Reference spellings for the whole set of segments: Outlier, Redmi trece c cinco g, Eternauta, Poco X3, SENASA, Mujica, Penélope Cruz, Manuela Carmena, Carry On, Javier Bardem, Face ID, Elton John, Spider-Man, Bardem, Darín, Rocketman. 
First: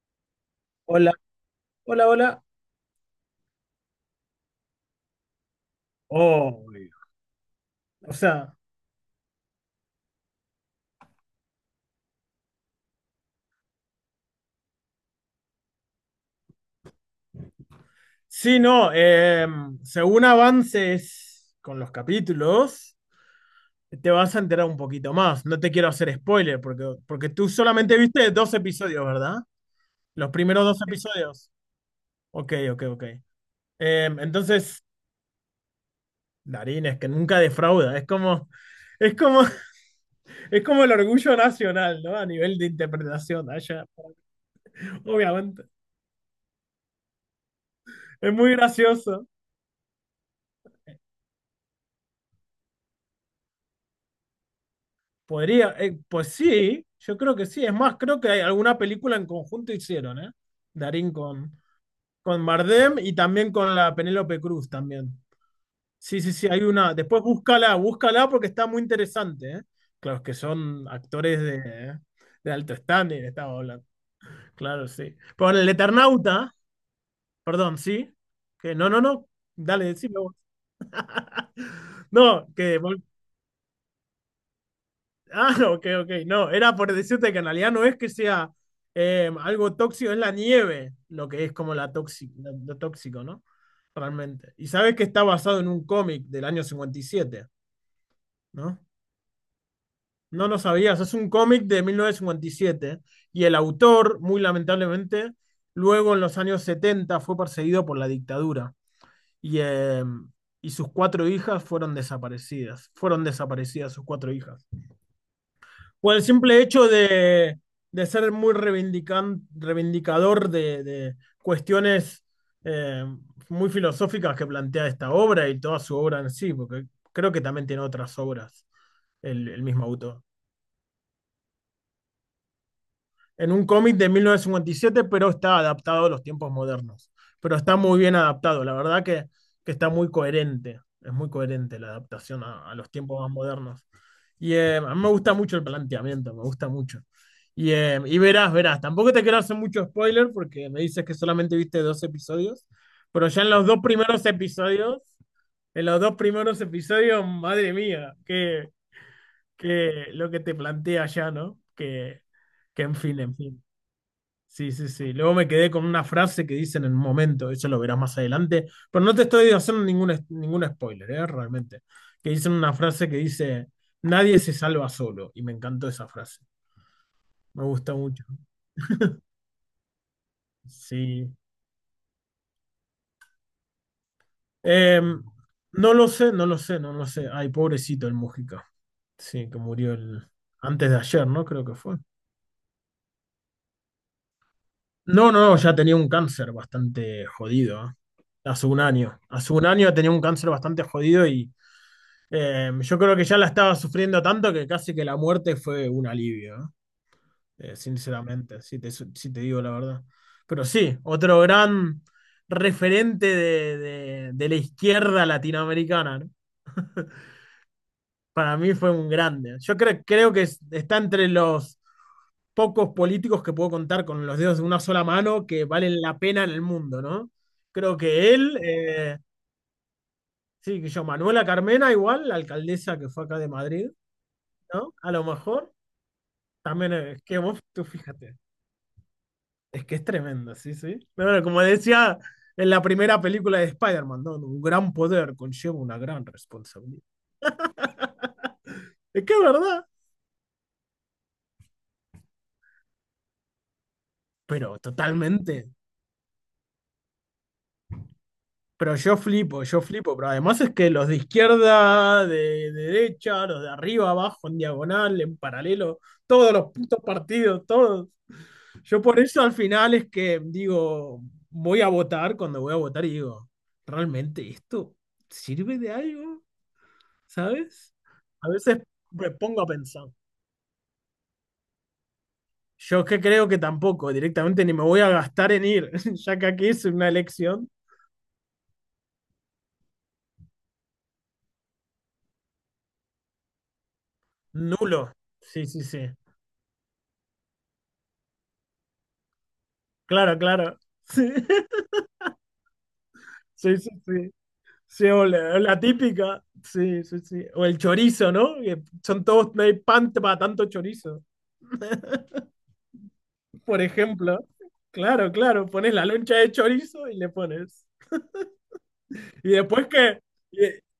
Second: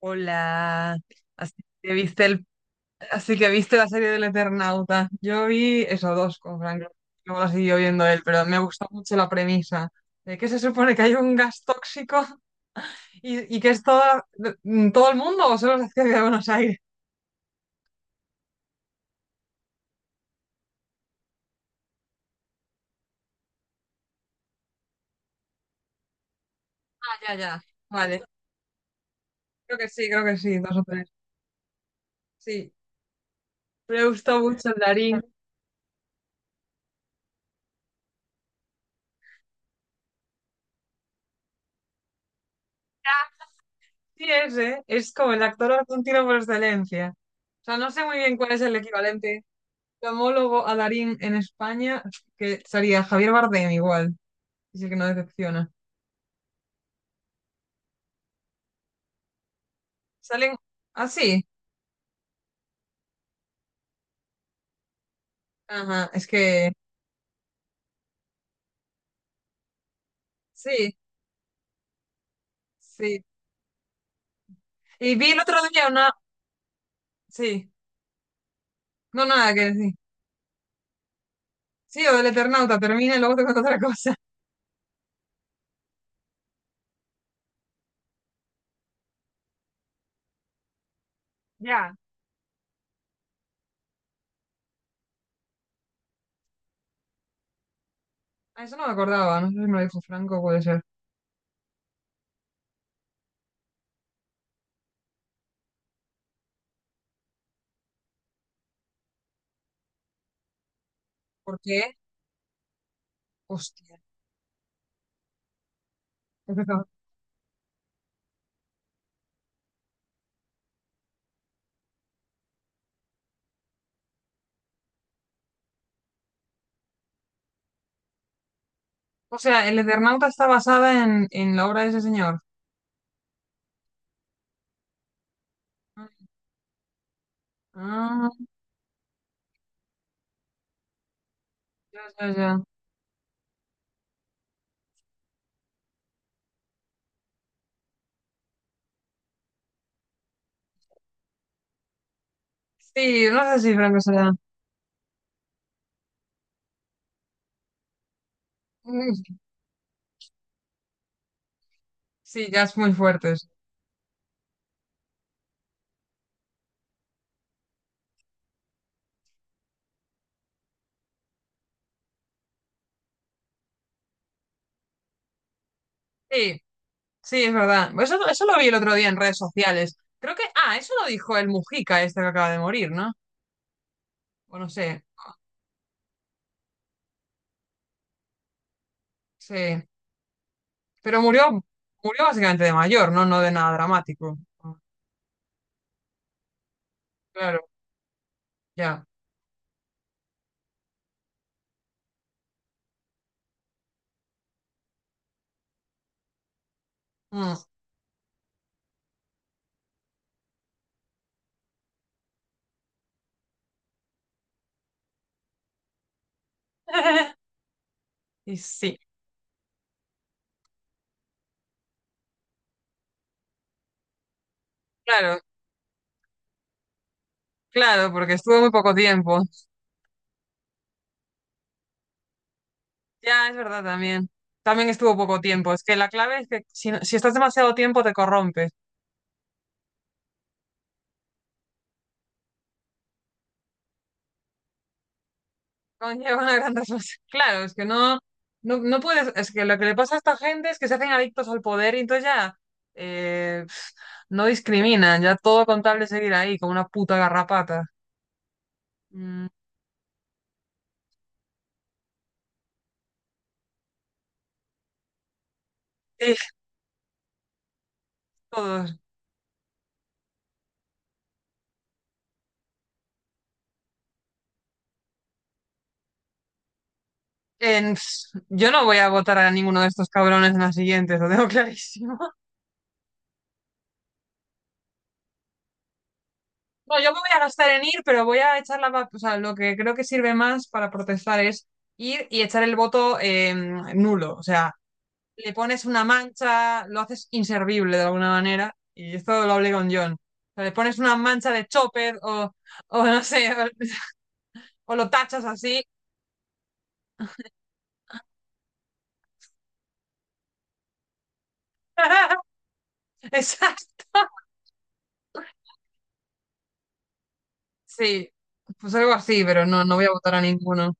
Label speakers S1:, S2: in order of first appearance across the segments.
S1: Hola,
S2: Hola,
S1: así que
S2: hola, hola.
S1: viste la serie del Eternauta. Yo vi eso dos con
S2: Oh,
S1: Frank. Luego la siguió viendo
S2: o
S1: él, pero
S2: sea,
S1: me gustó mucho la premisa de que se supone que hay un gas tóxico y que es todo el mundo o solo se hacía de Buenos Aires.
S2: sí, no, según avances con los capítulos, te vas a enterar un poquito más. No te quiero hacer spoiler, porque,
S1: Ah,
S2: porque
S1: ya,
S2: tú
S1: ya.
S2: solamente
S1: Vale,
S2: viste dos episodios, ¿verdad?
S1: creo
S2: Los
S1: que sí,
S2: primeros
S1: dos
S2: dos
S1: o tres.
S2: episodios. Ok,
S1: Sí,
S2: ok, ok.
S1: me
S2: Eh,
S1: gustó mucho el
S2: entonces,
S1: Darín.
S2: Darín es que nunca defrauda. Es como, es como el orgullo nacional, ¿no? A nivel de interpretación allá,
S1: Sí, ese es como el
S2: obviamente.
S1: actor argentino por excelencia. O sea, no sé muy
S2: Es
S1: bien cuál
S2: muy
S1: es el
S2: gracioso.
S1: equivalente Camólogo a Darín en España, que sería Javier Bardem igual, es el que no decepciona.
S2: Podría, pues sí, yo creo que sí. Es más, creo que hay alguna película en conjunto hicieron, ¿eh?
S1: Salen
S2: Darín
S1: así.
S2: con Bardem y también con la Penélope Cruz también.
S1: Ajá,
S2: Sí,
S1: es
S2: sí, sí, hay
S1: que
S2: una. Después búscala, búscala porque está muy interesante, ¿eh? Claro, es que son
S1: sí,
S2: actores de alto
S1: sí.
S2: standing, estaba hablando. Claro,
S1: Y
S2: sí,
S1: vi el otro
S2: por el
S1: día una,
S2: Eternauta,
S1: sí,
S2: perdón, sí. Que no, no,
S1: no
S2: no.
S1: nada que
S2: Dale,
S1: decir.
S2: decime vos.
S1: Sí, o del
S2: No,
S1: Eternauta,
S2: que.
S1: termina y luego te cuento otra cosa.
S2: Ah, ok, ok. No, era por decirte que en realidad no es que sea algo tóxico, es la nieve lo que es como la
S1: Ya.
S2: tóxico, lo tóxico, ¿no? Realmente. Y sabes que está basado en un cómic del año 57,
S1: Ah, eso
S2: ¿no?
S1: no me acordaba, no sé si me lo dijo Franco,
S2: No lo
S1: puede ser.
S2: sabías, es un cómic de 1957 y el autor, muy lamentablemente, luego en los años 70 fue perseguido por la dictadura y, eh, y sus cuatro
S1: ¿Por
S2: hijas
S1: qué?
S2: fueron desaparecidas
S1: Hostia,
S2: sus cuatro hijas. O el
S1: es
S2: simple
S1: verdad.
S2: hecho de ser muy reivindicador de cuestiones eh, muy filosóficas que plantea esta obra y toda su obra en sí, porque creo que también tiene otras obras
S1: O
S2: el
S1: sea, el
S2: mismo autor.
S1: Eternauta está basada en la obra de ese señor.
S2: En un cómic de 1957, pero está adaptado a los tiempos modernos. Pero está muy bien
S1: Ah,
S2: adaptado, la verdad que está muy coherente, es muy coherente la
S1: ya, ya,
S2: adaptación
S1: ya.
S2: a los tiempos más modernos. Y a mí me gusta mucho el planteamiento, me gusta mucho. Y verás, verás, tampoco te quiero hacer mucho spoiler porque me dices que solamente viste dos episodios,
S1: Sí,
S2: pero ya
S1: no
S2: en
S1: sé
S2: los
S1: si
S2: dos
S1: Franco
S2: primeros
S1: será.
S2: episodios, en los dos primeros episodios, madre mía, que,
S1: Mm.
S2: que lo que te plantea ya, ¿no? Que,
S1: Sí, ya es
S2: que
S1: muy
S2: en fin,
S1: fuerte.
S2: en fin. Sí, sí, sí. Luego me quedé con una frase que dicen en un momento, eso lo verás más adelante, pero no te estoy haciendo ningún spoiler, ¿eh? Realmente. Que dicen una frase que dice, nadie se salva solo, y me encantó esa frase.
S1: Sí, sí, es
S2: Me
S1: verdad.
S2: gusta mucho.
S1: Eso lo vi el otro día en redes sociales. Creo que, ah, eso lo
S2: Sí.
S1: dijo el Mujica, este que acaba de morir, ¿no? O no sé,
S2: Em, no lo sé, no lo sé, no lo sé. Ay, pobrecito el Mujica. Sí, que
S1: sí.
S2: murió el... antes de
S1: Pero
S2: ayer, ¿no?
S1: murió,
S2: Creo que fue.
S1: murió básicamente de mayor, ¿no? No de nada dramático.
S2: No, no, no, ya tenía un cáncer bastante
S1: Claro,
S2: jodido, ¿eh? Hace un
S1: ya.
S2: año. Hace un año tenía un cáncer bastante jodido y yo creo que ya la estaba sufriendo tanto que casi que la muerte fue un alivio, ¿no?
S1: Mm.
S2: Sinceramente, si te digo la verdad. Pero sí, otro gran referente de la izquierda latinoamericana, ¿no?
S1: Y
S2: Para mí fue
S1: sí,
S2: un grande. Yo creo que está entre los pocos políticos que puedo contar con los dedos de una sola
S1: claro,
S2: mano que valen la pena en el mundo, ¿no? Creo
S1: claro,
S2: que
S1: porque
S2: él,
S1: estuvo muy poco tiempo.
S2: sí, que yo, Manuela Carmena igual, la alcaldesa que fue acá
S1: Ya,
S2: de
S1: es verdad
S2: Madrid,
S1: también. También
S2: ¿no? A
S1: estuvo
S2: lo
S1: poco
S2: mejor.
S1: tiempo. Es que la clave es que si,
S2: También,
S1: si
S2: es
S1: estás
S2: que vos,
S1: demasiado
S2: tú
S1: tiempo te
S2: fíjate,
S1: corrompes.
S2: es que es tremendo, sí, sí. Pero bueno, como decía en la primera película de Spider-Man, ¿no? Un gran poder conlleva una gran
S1: Conlleva una gran
S2: responsabilidad.
S1: responsabilidad. Claro, es que no, no, no
S2: Es
S1: puedes,
S2: que es
S1: es que lo que
S2: verdad,
S1: le pasa a esta gente es que se hacen adictos al poder y entonces ya pf, no
S2: pero
S1: discriminan, ya todo
S2: totalmente.
S1: contable seguir ahí como una puta garrapata.
S2: Pero
S1: Mm,
S2: yo flipo, pero además es que los de izquierda, de, derecha, los de arriba, abajo, en diagonal, en paralelo,
S1: sí,
S2: todos los putos partidos, todos.
S1: todos.
S2: Yo por eso al final es que digo, voy a votar cuando voy a votar y digo, ¿realmente esto sirve de algo? ¿Sabes? A
S1: Yo
S2: veces
S1: no voy a
S2: me
S1: votar a
S2: pongo a
S1: ninguno de
S2: pensar.
S1: estos cabrones en las siguientes, lo tengo clarísimo.
S2: Yo que creo que tampoco, directamente ni me voy a gastar en ir, ya que aquí es
S1: No,
S2: una
S1: yo me voy a gastar
S2: elección,
S1: en ir, pero voy a echar o sea, lo que creo que sirve más para protestar es ir y echar el voto nulo. O sea,
S2: nulo.
S1: le
S2: Sí, sí,
S1: pones una
S2: sí.
S1: mancha, lo haces inservible de alguna manera, y esto lo hablé con John. O
S2: Claro,
S1: sea, le
S2: claro.
S1: pones una
S2: Sí,
S1: mancha de chopper o no sé, o,
S2: sí, sí. Sí,
S1: o
S2: sí,
S1: lo
S2: o
S1: tachas
S2: la
S1: así.
S2: típica. Sí, sí, sí. O el chorizo, ¿no? Que son todos, no hay pan para tanto chorizo, por
S1: Exacto.
S2: ejemplo. Claro, claro. Pones la loncha de chorizo y le pones.
S1: Sí, pues algo así,
S2: Y
S1: pero no,
S2: después
S1: no voy a
S2: que.
S1: votar a ninguno.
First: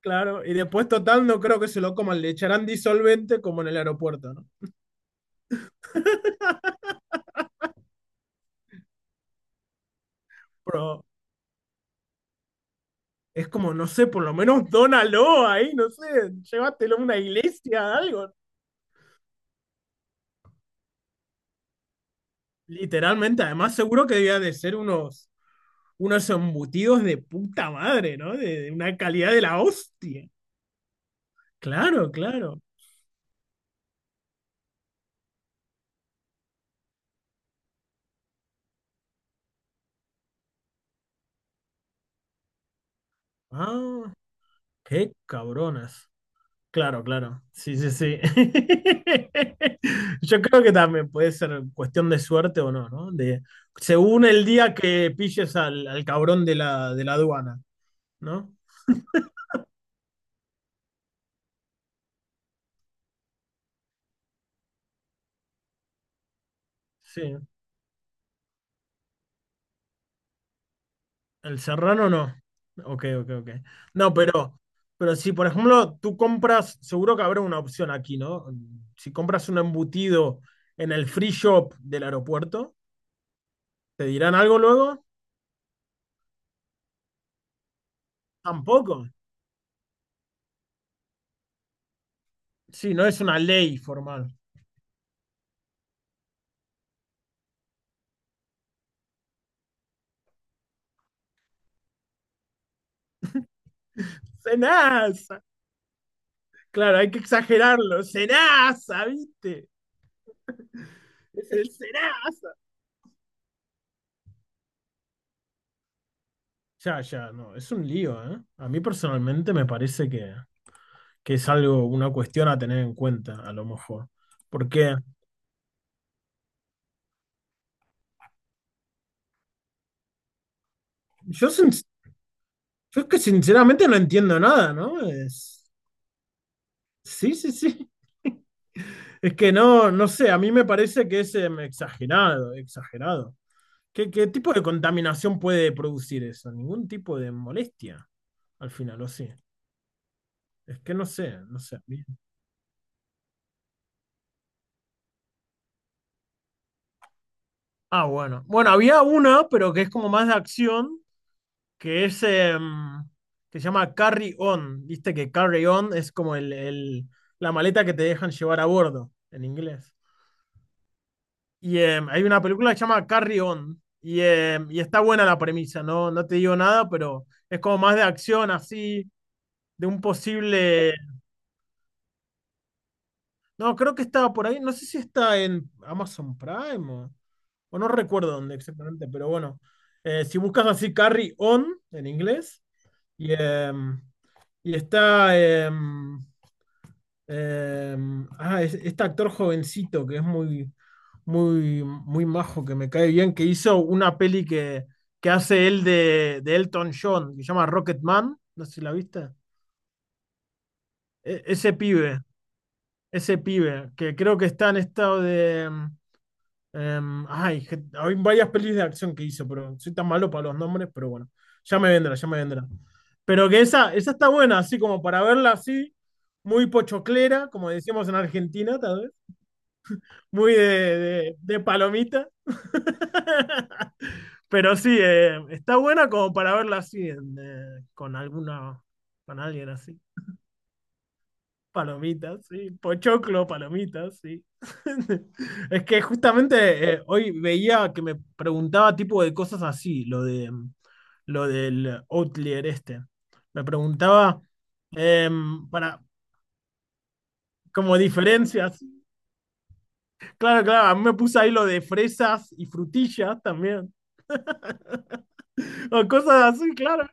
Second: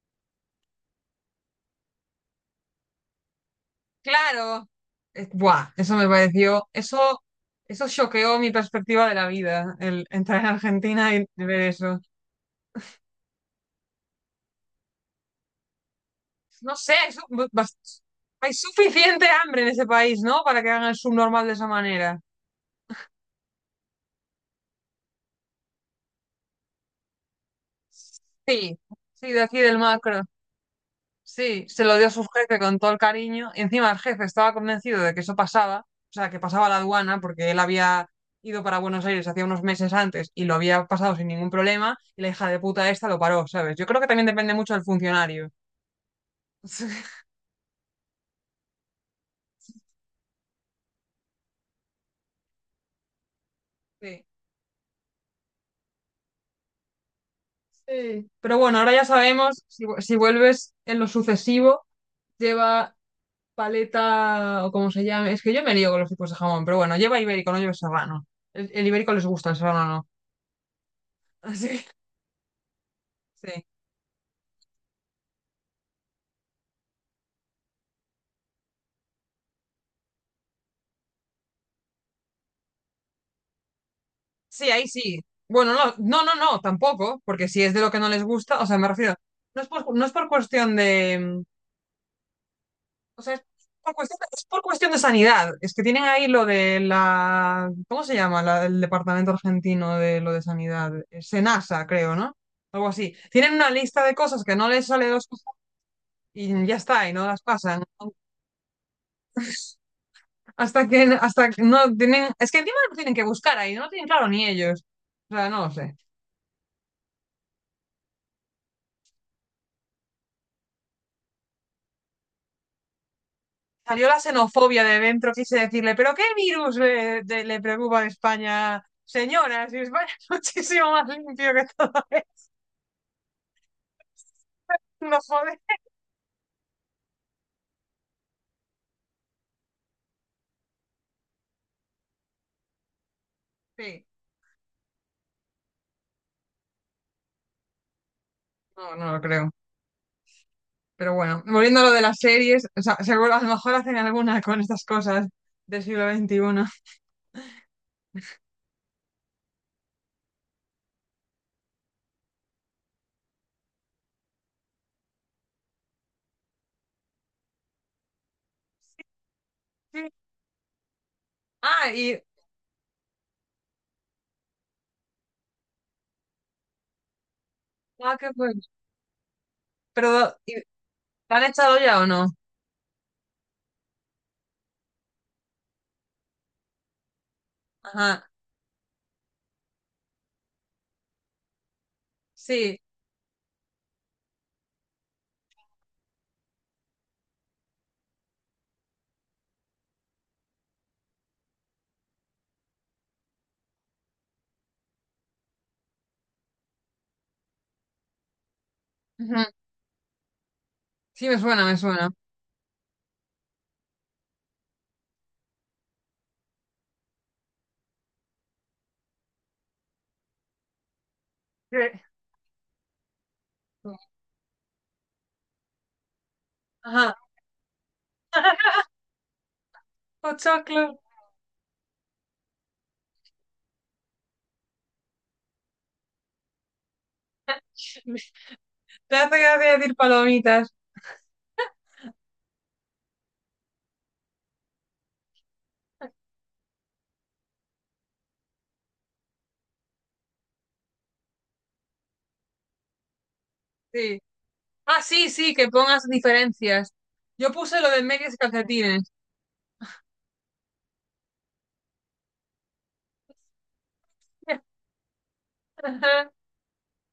S2: Claro, y después total no creo que se lo coman, le echarán disolvente como en el aeropuerto, ¿no?
S1: Claro, buah, eso me pareció, eso choqueó mi perspectiva de la vida, el entrar en
S2: Pero
S1: Argentina y ver eso.
S2: es como, no sé, por lo menos dónalo ahí, no sé,
S1: No sé,
S2: llévatelo a una iglesia,
S1: bas-
S2: algo.
S1: hay suficiente hambre en ese país, ¿no? Para que hagan el subnormal de esa manera.
S2: Literalmente, además seguro que debía de ser unos embutidos de puta madre, ¿no? De
S1: Sí,
S2: una calidad
S1: sí,
S2: de
S1: de aquí
S2: la
S1: del macro.
S2: hostia.
S1: Sí, se lo dio a
S2: Claro,
S1: su jefe
S2: claro.
S1: con todo el cariño. Y encima el jefe estaba convencido de que eso pasaba, o sea, que pasaba la aduana, porque él había ido para Buenos Aires hacía unos meses antes y lo había pasado sin ningún problema. Y la hija de puta esta lo paró, ¿sabes? Yo creo que
S2: Ah,
S1: también depende mucho del
S2: qué
S1: funcionario.
S2: cabronas. Claro, claro. Sí, sí, sí. Yo creo que también puede ser cuestión de suerte o no, ¿no? De,
S1: Sí.
S2: según el día que pilles al cabrón de la aduana,
S1: Sí.
S2: ¿no?
S1: Pero bueno, ahora ya sabemos, si vuelves en lo sucesivo, lleva paleta o como se llame. Es que yo me lío con los tipos de jamón, pero bueno, lleva
S2: Sí.
S1: ibérico, no lleva serrano. El ibérico les gusta, el serrano no.
S2: El
S1: Así,
S2: serrano no. Ok, ok, ok.
S1: sí.
S2: No, pero si, por ejemplo, tú compras, seguro que habrá una opción aquí, ¿no? Si compras un embutido en el free shop del aeropuerto, ¿te dirán algo
S1: Sí, ahí
S2: luego?
S1: sí. Bueno, no, no, no, no, tampoco, porque si es de lo que no les gusta, o sea, me
S2: Tampoco.
S1: refiero, no es por cuestión
S2: Sí, no es
S1: o sea,
S2: una ley formal.
S1: es por cuestión de sanidad. Es que tienen ahí lo de la, ¿cómo se llama? La, el Departamento Argentino de lo de Sanidad, SENASA, creo, ¿no? Algo así. Tienen una lista de cosas que no les sale dos
S2: Cenas.
S1: cosas y ya
S2: Claro,
S1: está,
S2: hay
S1: y
S2: que
S1: no las pasan.
S2: exagerarlo. Serasa, ¿viste?
S1: Hasta
S2: Es
S1: que
S2: el
S1: no tienen, es
S2: Serasa.
S1: que encima no tienen que buscar ahí, no lo tienen claro ni ellos. O sea, no lo sé.
S2: Ya, ya, no, es un lío, ¿eh? A mí personalmente me parece que es algo, una cuestión a tener en cuenta, a lo
S1: Salió
S2: mejor.
S1: la xenofobia
S2: Porque
S1: de dentro, quise decirle, ¿pero qué virus le preocupa a España, señora? Si España es muchísimo más
S2: yo,
S1: limpio que todo esto,
S2: yo es que sinceramente no entiendo nada, ¿no?
S1: no joder.
S2: Es, sí, sí, sí. Es que no sé, a mí me parece que es exagerado, exagerado.
S1: Sí,
S2: ¿Qué tipo de contaminación puede producir eso? Ningún tipo de molestia, al
S1: no,
S2: final, o
S1: no lo
S2: sí.
S1: creo.
S2: Es que no
S1: Pero
S2: sé,
S1: bueno,
S2: no sé.
S1: volviendo
S2: A
S1: a lo de las series, o sea, seguro a lo mejor hacen alguna con estas cosas del siglo XXI.
S2: Ah, bueno. Bueno, había una, pero que es como más de acción, que es que se llama Carry On. Viste que Carry On es como la maleta que te dejan llevar a bordo en inglés.
S1: Sí.
S2: Y
S1: Ah,
S2: em,
S1: y,
S2: hay una película que se llama Carry On. Y está buena la premisa, ¿no? No te digo nada, pero es como más de
S1: ah, qué
S2: acción,
S1: bueno.
S2: así, de un
S1: Pero, ¿y
S2: posible.
S1: la han echado ya o no?
S2: No, creo que estaba por ahí. No sé si está en Amazon Prime o no
S1: Ajá,
S2: recuerdo dónde exactamente, pero bueno. Si buscas así Carry On en inglés,
S1: sí.
S2: y, em, y está este actor jovencito que es muy, muy, muy majo, que me cae bien, que hizo una peli que hace él de Elton John, que se llama Rocketman. No sé si la viste.
S1: Ujú. Sí, me
S2: E-
S1: suena,
S2: ese
S1: me suena.
S2: pibe, ese pibe, que creo que está en estado de. Em, ay, hay varias pelis de acción que hizo, pero soy tan malo para los nombres, pero bueno,
S1: Sí.
S2: ya me vendrá, ya me vendrá. Pero que esa está buena, así como para verla así, muy
S1: Ajá,
S2: pochoclera, como decíamos en Argentina, tal vez, muy de,
S1: pochoclo.
S2: de- de palomita. Pero sí, está buena como para verla así, en, con alguna,
S1: Te hace
S2: con alguien
S1: gracia decir
S2: así.
S1: palomitas.
S2: Palomitas, sí. Pochoclo, palomitas, sí. Es que justamente hoy veía que me preguntaba tipo de cosas así, lo del Outlier este. Me
S1: Sí.
S2: preguntaba
S1: Ah, sí, sí, que
S2: para
S1: pongas diferencias. Yo puse lo
S2: como
S1: de medias y
S2: diferencias.
S1: calcetines.
S2: Claro, claro, a mí me puse ahí lo de fresas y frutillas también. O cosas así, claro.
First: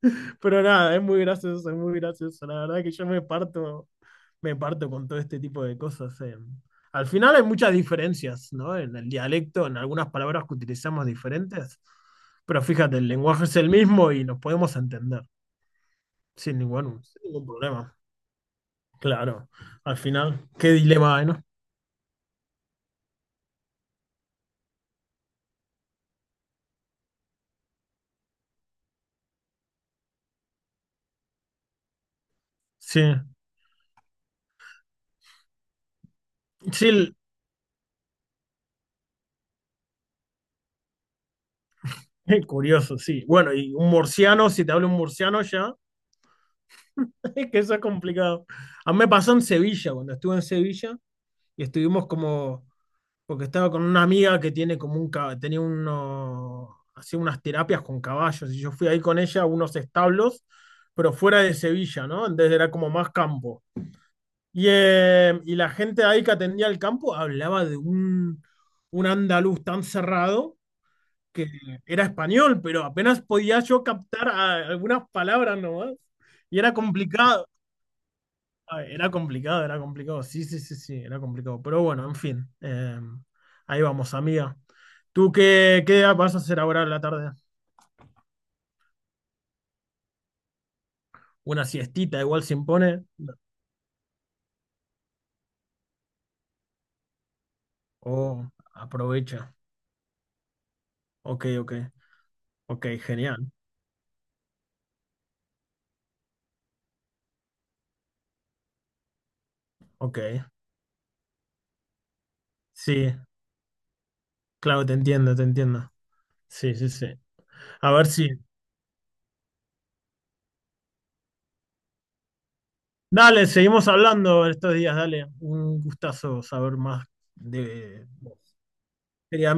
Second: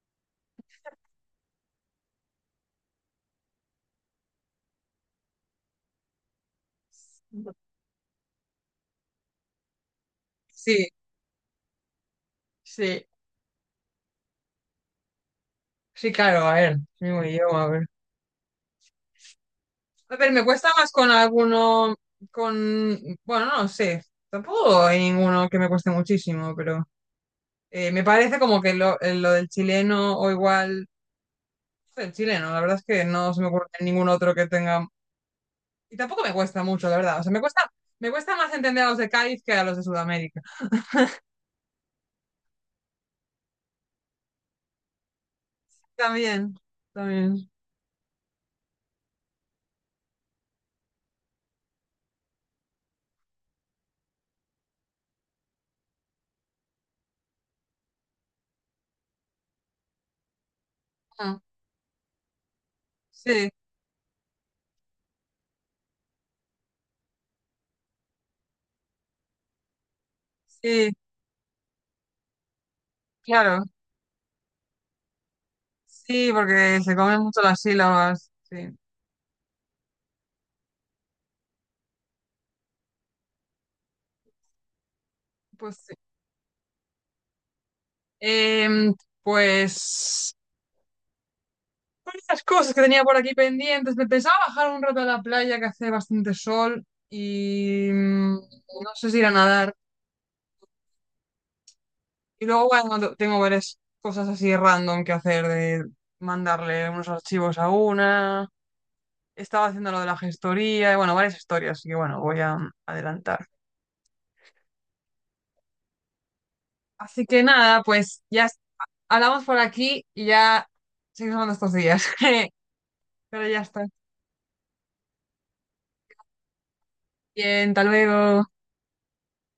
S2: Pero nada, es muy gracioso, es muy gracioso. La verdad que yo me parto con todo este tipo de cosas. Al final hay muchas diferencias, ¿no? En el dialecto, en algunas palabras que
S1: Sí,
S2: utilizamos diferentes, pero fíjate,
S1: sí,
S2: el lenguaje es el mismo y nos podemos entender
S1: sí, claro, a
S2: sin
S1: ver,
S2: ningún, sin
S1: mismo
S2: ningún
S1: idioma, a ver.
S2: problema. Claro, al
S1: A ver, me
S2: final,
S1: cuesta
S2: qué
S1: más con
S2: dilema hay, ¿no?
S1: alguno, con, bueno, no sé, tampoco hay ninguno que me cueste muchísimo, pero me parece como que lo del chileno o igual, el chileno, la verdad es
S2: Sí,
S1: que no se me ocurre ningún otro que tenga, y tampoco me cuesta mucho,
S2: sí,
S1: la verdad, o sea, me cuesta más entender a los de Cádiz que a los de Sudamérica.
S2: curioso, sí. Bueno, y un murciano, si te hablo un murciano ya,
S1: También, también.
S2: es que eso es complicado. A mí me pasó en Sevilla, cuando estuve en Sevilla. Y estuvimos como, porque estaba con una amiga que tiene como tenía uno, hacía unas terapias con caballos, y yo fui ahí con ella a unos establos, pero fuera de Sevilla, ¿no? Entonces era como más
S1: Sí,
S2: campo. Y la gente ahí que atendía el campo hablaba de un andaluz tan cerrado
S1: sí,
S2: que era español, pero apenas podía
S1: claro.
S2: yo captar algunas palabras nomás,
S1: Sí,
S2: y era
S1: porque se comen mucho
S2: complicado.
S1: las sílabas. Sí,
S2: Ay, era complicado, era complicado. Sí, sí, sí, sí, era complicado. Pero bueno, en fin. Ahí vamos, amiga. ¿Tú
S1: pues
S2: qué,
S1: sí.
S2: qué vas a hacer ahora en la tarde?
S1: Em, pues
S2: ¿Una siestita
S1: varias
S2: igual se
S1: cosas que tenía
S2: impone?
S1: por aquí pendientes. Me pensaba bajar un rato a la playa que hace bastante sol y
S2: O
S1: no sé si ir a
S2: aprovecha.
S1: nadar.
S2: Ok, ok.
S1: Y luego,
S2: Ok,
S1: bueno, tengo
S2: genial.
S1: varias cosas así random que hacer de mandarle unos archivos a una. Estaba haciendo lo de la
S2: Ok.
S1: gestoría y bueno, varias historias. Y bueno, voy a
S2: Sí,
S1: adelantar.
S2: claro, te entiendo, te entiendo. Sí, sí, sí.
S1: Así que nada,
S2: A ver
S1: pues
S2: si.
S1: hablamos por aquí y ya seguimos nuestros días.
S2: Dale,
S1: Pero ya está.
S2: seguimos hablando estos días, dale. Un gustazo saber más
S1: Bien, hasta
S2: de...
S1: luego.
S2: Quería